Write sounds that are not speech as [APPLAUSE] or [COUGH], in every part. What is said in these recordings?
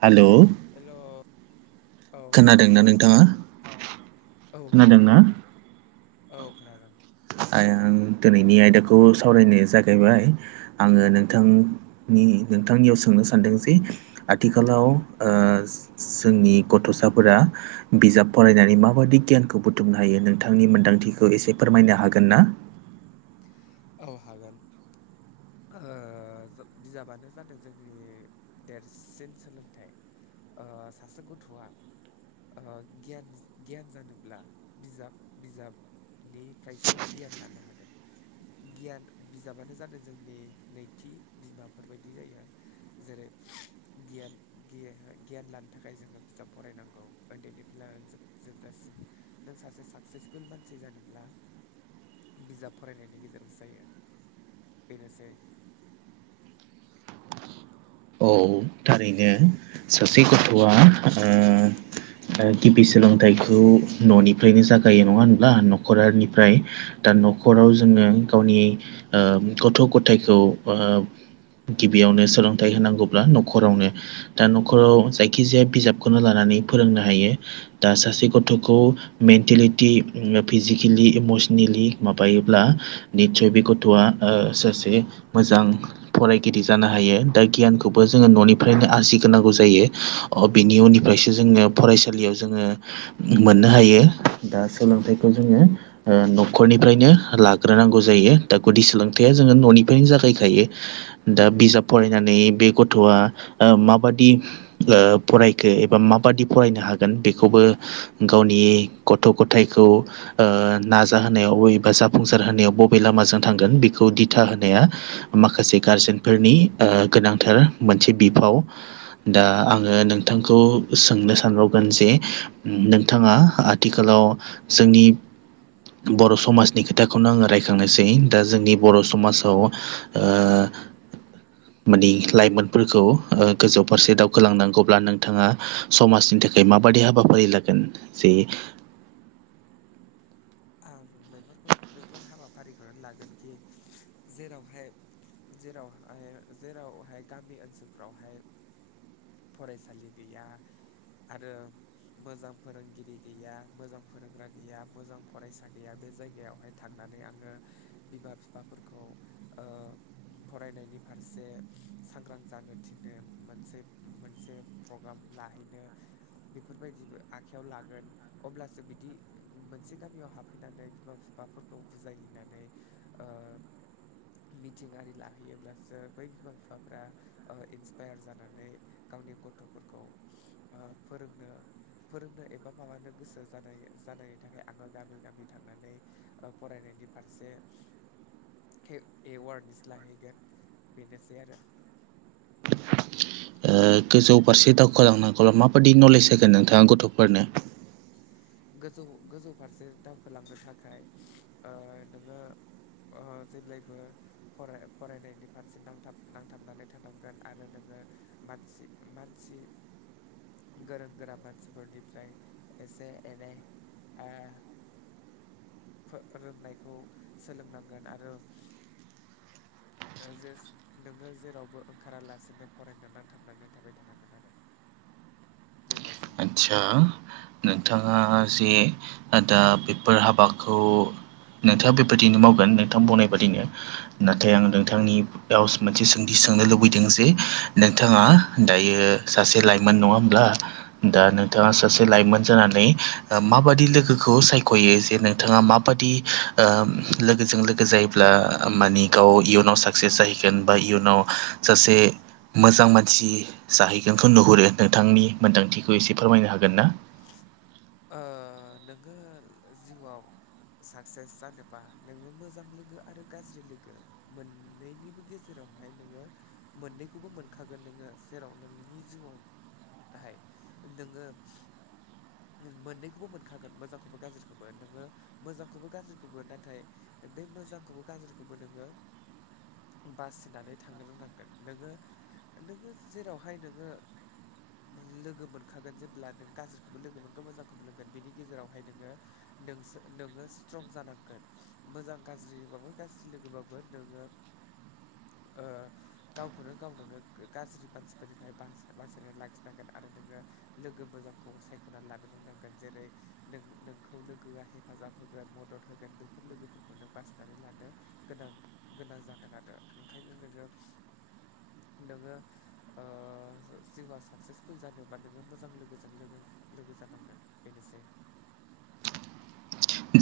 Hello hello औ hello खोनादोंना नोंथांङा औ खोनादों औ खोनादों आइ आं दिनैनि आयदाखौ सावरायनाय जागायबाय आंङो नोंथांनि नोंथांनियाव सोंनो सानदों जे आथिखालाव जोंनि गथ'साफोरा बिजाब फरायनानै माबायदि गियानखौ बुथुमनो हायो नोंथांनि मोन्दांथिखौ एसे फोरमायनो हागोन ना औ हागोन बिजाबानो जादों जोंनि देरसिन सोलोंथाइ सासे गथ'आ गियान गियान जानोब्ला बिजाब बिजाब निफ्रायसो गियान लानो हागोन गियान बिजाबानो जादों जोंनि नैथि बिमाफोरबायायदि जायो। जेरै गियान गियान लानो थाखाय जोंङो बिजाब फरायनांगौ उन्दैनिफ्राय लानानै जोबजासिम नों सासे साक्सेसफुल मानसि जानोब्ला बिजाब फरायनायनि गेजेरजों गिर जायो बेनोसै औ थारैनो सासे गथ'आ गिबि सोलोंथाइखौ न'निफ्रायनो जागायो नंङा होनब्ला न'खरनिफ्राय दा न'खराव जोंङो गावनि गथ' गथायखौ गिबियावनो सोलोंथाइ होनांगौब्ला न'खरावनो दा न'खराव जायखिजाया बिजाबखौनो लानानै फोरोंनो हायो दा सासे गथ'खौ मेन्टेलिटि फिजिकेलि इमसनेलि माबायोब्ला निसय बे गथ'आ सासे मोजां फरायगिरि जानो हायो दा गियानखौ खौबो जोंङो न'निफ्रायनो आरजिग्रोनांगौ जायो बिनि उननिफ्रायसो जोंङो फरायसालियाव जोंङो मोननो हायो दा सोलोंथाइखौ जोंङो न'खरनिफ्रायनो लाग्रोनांगौ जायो दा गुदि सोलोंथायया जोंङो न'निफ्रायनो जागायखायो दा बिजाब फरायनानै बे गथ'आ माबादि फरायखो एबा माबादि फरायनो हागोन बेखौबो गावनि गथ' गथायखौ नाजाहोनायाव बबे एबा जाफुंसार होनायाव बबे लामाजों थांगोन बेखौ दिथा होनाया माखासे गारजेनफोरनि गोनांथार मोनसे बिफाव दा आंङो नोंथांखौ सोंनो सानबावगोन जे नोंथांङा आथिखालाव जोंनि बर' समाजनि खोथाखौनो आंङो रायखांनोसै दा जोंनि बर' समाजाव माने लाइमोन फोरखौ गोजौ फारसे दावखोलांनांगौब्ला नोंथांङा समाजनि थाखाय माबायदि हाबाफारि लागोन जोंङो आं बेफोरखौ बेफोर हाबाफारिखौनो लागोनखि जेरावहाय जेरावहाय जेरावहाय गामि ओनसोलफोरावहाय फरायसालि गैया आरो मोजां फोरोंगिरि गैया मोजां फोरोंग्रा गैया मोजां फरायसा गैया बे जायगायावहाय थांनानै आंङो बिमा बिफाफोरखौ फरायनायनि फारसे सांग्रां जानो थिननो मोनसे मोनसे प्रग्राम लाहैनो बेफोरबायदिबो आखायाव लागोन अब्लासो बिदि मोनसे गामियाव हाबफैनानै बिमा बिफाफोरखौ बुजायहैनानै मिथिं आरि लाहैयोब्लासो बै बिमा बिफाफ्रा इन्सपायार जानानै गावनि गथ'फोरखौ फोरोंनो फोरोंनो एबा माबानो गोसो जानाय जानायनि थाखाय आङो गामि गामि थांनानै फरायनायनि फारसे एवारनेस लाहैगोन बेनोसै आरो ओ गोजौ फारसे दावखालांनांगौब्ला माबायदि नलेज होगोन नोंथाङा गथ'फोरनो गोजौ गोजौ फारसे दावखोलांनो थाखाय नोङो ओ जेब्लाबो फराय फरायनायनि फारसे नांथाब नांथाबनानै थानांगोन आरो नोङो मानसि मानसि गोरों गोरा मानसिफोरनिफ्राय एसे एनै ओ रोंनायखौ सोलोंनांगोन आरो जे नोङो जेरावबो ओंखारालासेनो फरायनानै थांनानै थाबाय थानांगोन आरो [INAUDIBLE] बेनोसै आदसा नोंथाङा जे दा बेफोर हाबाखौ नोंथाङा बेबायदिनो मावगोन नोंथाङा बुंनाय बादिनो नाथाय आं नोंथांनि बेयाव मोनसे सोंथि सोंनो लुबैदों जे नोंथाङा दायो सासे लाइमोन नङा होमब्ला दा नोंथाङा सासे लाइमोन जानानै माबादि लोगोखौ सायख'यो जे नोंथाङा मा खाबादि लोगोजों लोगो जायोब्ला माने गोबां गाव इयुनाव साक्सेस जाहैगोन बा इयुनाव सासे मोजां मानसि जाहैगोनखौ नुहुरो नोंथांनि मोन्दांथिखौ बे खौ एसे फोरमायनो हागोन ना नोङो जिउआव साक्सेस जानोबा नोङो मोजां लोगो आरो गाज्रि लोगो मोननैनिबो गेजेरावहाय नोङो मोननैखौबो मोनखागोन नोङो जेराव नोंनि जिउआव नाहाय नोङो मोननैखौबो मोनखागोन मोजांखौबो गाज्रिखौबो नोङो मोजांखौबो गाज्रिखौबो नाथाय बे मोजांखौबो गाज्रिखौबो नोङो बासिनानै थांनो रोंनांगोन नोङो नोङो जेरावहाय नोङो लोगो मोनखागोन जेब्ला नों गाज्रिखौबो लोगो मोन खौ मोजांखौलोंगोन बिनि गेजेरावहाय नोङो नोंसो नोङो स्ट्रं जानांगोन मोजां गाज्रिबाबो गाज्रि लोगोबाबो नोङो गावखौनो गाव नोङो गाज्रि मानसिफोरनिफ्राय बासायना लाखिनांगोन आरो नोङो लोगो मोजांखौ सायख'नानै लानो रोंनांगोन जेरै नों नोंखौ लोगोआ हेफाजाब होगोन मदद होगोन बेफोर लोगोफोरखौ नों बासिनानै लानो गोनां गोनां जागोन आरो ओंखायनो नोङो नोङो जिउआ साकसेसफुल जानोबा नोङो मोजां लोगोजों लोगो जानांगौ ओ बेनोसै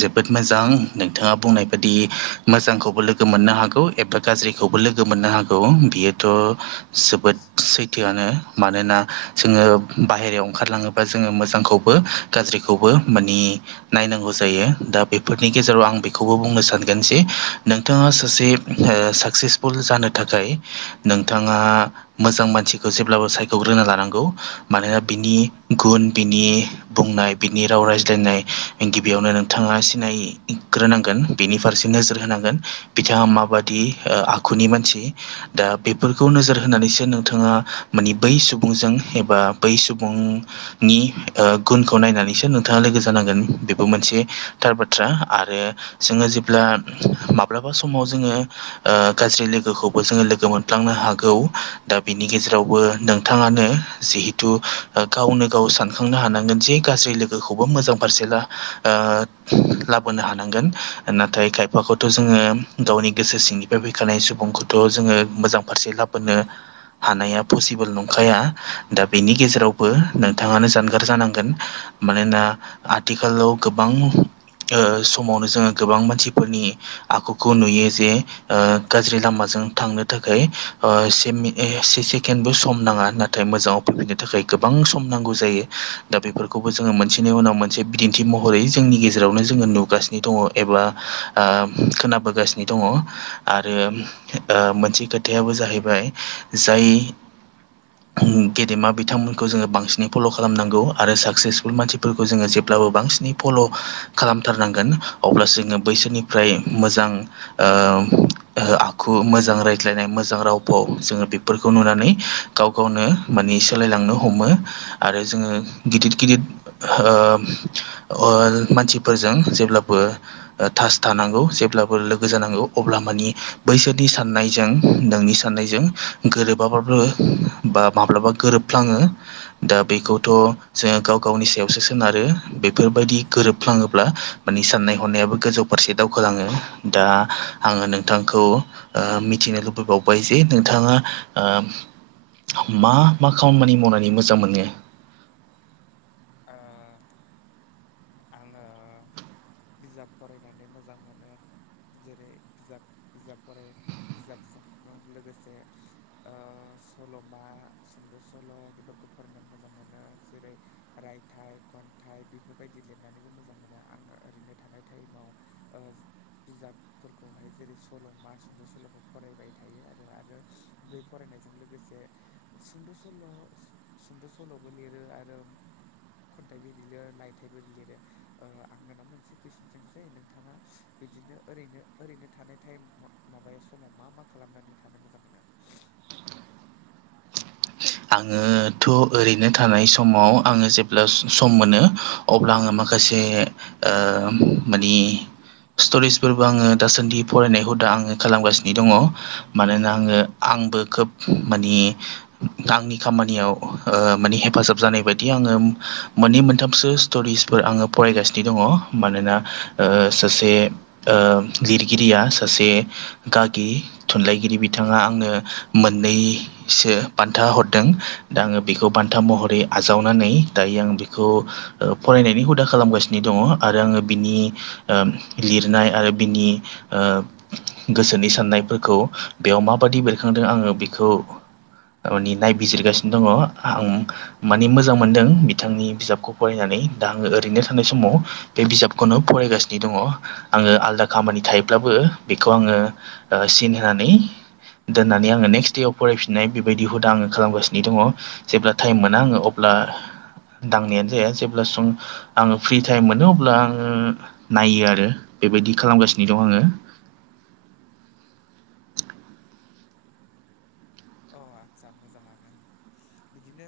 जोबोद मोजां नोंथाङा बुंनाय बाददि मोजांखौबो लोगो मोननो हागौ एबा गाज्रिखौबो लोगो मोननो हागौ बियोथ' जोबोद सैथोआनो मानोना जोङो बाहेरायाव ओंखारलाङोबा जोङो मोजांखौबो गाज्रिखौबो माने नायनांगौ जायो दा बेफोरनि गेजेराव आं बेखौबो बुंनो सानगोन जे नोंथाङा सासे साकसेस फुल जानो थाखाय नोंथाङा मोजां मानसिखौ जेब्लाबो सायख'ग्रोना लानांगौ मानोना बिनि गुन बिनि बुंनाय बिनि राव रायज्लायनाय बेयावनो नोंथाङा सिनायग्रोनांगोन बेनि फारसे नोजोर होनांगोन बिथाङा माबाददि आ आखुनि मानसि दा बेफोरखौ नोजोर होनानैसो नोंथाङा माने बै सुबुंजों एबा बै सुबुं नि गुनखौ नायनानैसो नोंथाङा लोगो जानांगोन बे बो मोनसेथार बाथ्रा आरो जोङो जेब्ला माब्लाबा समाव जोङो ओ गाज्रि लोगोखौबो जोङो लोगो मोनफ्लांनो हागौ दा बिनि गेजेरावबो नोंथाङानो जिहेथु ओ गावनो गाव सानखांनो हानांगोन जे गाज्रि लोगोखौबो मोजां फारसे ला ओ लाबोनो हानांगोन नाथाय खायफाखौथ जोङो गावनि गोसो सिंनिफ्राय फैखानाय सुबुंखौथ जोङो मोजां फारसे लाबोनो हानाया पसिबोल नंखाया दा बेनि गेजेरावबो नोंथाङानो जानगार जानांगोन मानोना आथिखालाव गोबां समावनो जोङो गोबां मानसिफोरनि आखखौ नुयो जे ओ गाज्रि लामाजों थांनो थाखाय ओ से मि से सेकेणडबो सम नाङा हो नाथाय मोजाङाव फैफिनो थाखाय गोबां सम नांगौ जायो दा बेफोरखौबो जोङो मोनसेनि उनाव मोन से बिदिन्थि महरै जोंनि गेजेरावनो जोङो नुगासिनो दङ एबा आ खोनाबोगासिनो दङ। आरो मोनसे ओ खोथायाबो जाहैबाय जाय गेदेमा बिथांमोनखौ जोङो बांसिनै फल' खालामनांगौ आरो साकसेसफुल मानसिफोरखौ जोङो जे ब्लाबो बांसिनै फल' खालामथारनांगोन अब्लासो जोङो बैसोरनिफ्राय मोजां ओ आखु मोजां रायज्लायनाय मोजां राव फाव जोङो बेफोरखौ नुनानै गाव गावनो माने सोलायलांनो हमो आरो जोङो गिदिर गिदिर ओ अर मानसिफोरजों जेब्लाबो ओ थास थानांगौ जेब्लाबो लोगो जानांगौ अब्ला मानि बैसोरनि साननायजों नोंनि सा साननायजों गोरोबाब्लाबो बा माब्लाबा गोरोबफ्लाङो दा बेखौथ' जोङो गाव गावनि सायावसो सोनारो। बेफोरबायदि गोरोबफ्लाङोब्ला माने साननाय हनायाबो गोजौ फारसे दावखोलाङो। दा आङो नोंथांखौ ओ मिथिनो लुबैबावबाय जे नोंथाङा आ मा मा खामानि मावनानै मोजां मोनो? आ आङो बिजाब फरायनानै मोजां मोनो। जेरै बिजाब बिजाब फराय बिजाबजों लोगोसे ओ सल'मा सुंद' सल' बेफोरखौ फरायनानै मोजां मोनो जेरै रायथाइ खन्थाइ बेफोरबायदि दि लिरनानैबो मोजां मोनो आं ओरैनो थानाय टाइमाव ओ बिजाब फोरखौहाय जेरै सल' मा सुंद' सल'खौ फरायबाय थायो आरो आरो बै फरायनायजों लोगोसे सुंद' सल' सुंद' सल'बो लिरो आरो खन्थाइबो लिलो रायथाइबो लिरो ओ आं नोंनाव मोनसे कुइसन सोंसै जायो नोंथाङा बिदिनो ओरैनो ओरैनो थानाय टाइमाव माबायाव समाव मा मा खालामनानै थानो मोजां मोनो? आङोथ' ओरैनो थानाय समाव आङो जेब्ला सम मोनो अब्ला आङो माखासे मानि स्ट'रिसफोरबो आङो दासान्दि फरायनाय हुदा आङो खालामगासिनो दङ मानोना आङो आंबो खोब मानि आंनि खामानियाव ओ माने हेफाजाब जानाय बायदि आङो मोननै मोनथामसो स्ट'रिसफोर आङो फरायगासिनो दङ मानोना ओ सासे ओ लिरगिरिया सासे गागि थुनलाइगिरि बिथाङा आंनो मोननैसो बान्था हरदों दा आङो बेखौ बान्था महरै आजावनानै दायो आं बेखौ ओ फरायनायनि हुदा खालामगासिनो दङ आरो आङो बिनि ओ लिरनाय आरो बिनि ओ गोसोनि साननायफोरखौ बेयाव माबादि बेरखांदों आङो बिखौ दामानि नायबिजिरगासिनो दङ आं मानि मोजां मोनदों बिथांनि बिजाबखौ फरायनानै दा आङो ओरैनो थानाय समाव बे बिजाबखौनो फरायगासिनो दङ आङो आलादा खामानि थायोब्लाबो बेखौ आङो सिन होनानै दोननानै आङो नेक्स्ट देयाव फरायफिननाय बायदि हुदा आङो खालामगासिनो दङ जेब्ला टाइम मोना आङो अब्ला दांनायानो जाया जेब्ला जों आङो फ्रि टाइम मोनो अब्ला आङो नायो आरो बेबायदि खालामगासिनो दं आङो अ आस्सा मोजाङानो बिदिनो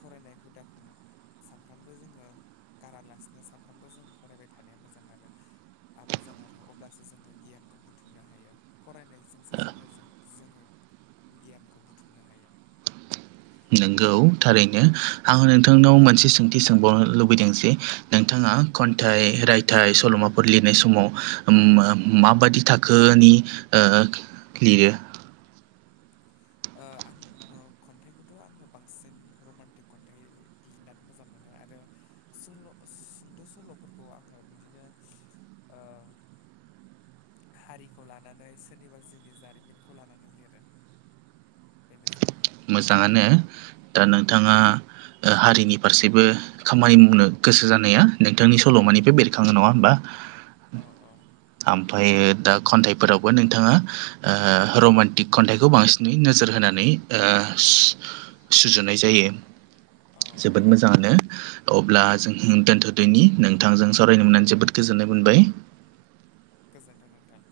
फरायनाय हुदाखौ सानफ्रामबो जोङो गारालासिनो सानफ्रामबो जों फरायबाय थानाया मोजां आरो मोजां आरो अब्लासो जोङो गियानखौ बुथुमनो हायो फरायनायजोंसो जोङो जों जोङनि गियानखौ बुथुमनो हाया। नोंगौ थारैनो आं नोंथांनाव मोनसे सोंथि सोंबावनो लुबैदों जे नोंथाङा खन्थाइ रायथाइ सल'माफोर लिरनाय समाव माबाददि थाख थाखोनि लिरो आङो खन्थाइखौथ' आङो बांसिन रमान्टिक खन्थाइ लिरनानै मोजां मोनो आरो सल' सुंद' सल'फोरखौ आङो बिदिनो हारिखौ लानानै सोरनिबा जिउनि जारिमिनखौ लानानै लिरो बेनो मोजाङानो दा नोंथाङा हारिनि फारसेबो खामानि मावनो गोसो जानाया नोंथांनि सल'मानिफ्राय बेरखाङो नङा होमबा? औ औ। ओमायो दा खन्थाइफोरावबो नोंथाङा रमान्टिक खन्थाइखौ बांसिन नोजोर होनानै सुजुनाय औ जायो। मोजाङानो अब्ला जों दोनथ'दैनि नोंथांजों सावरायनो मोननानै जोबोद गोजोननाय मोनबाय गोजोन्थों नोंथां।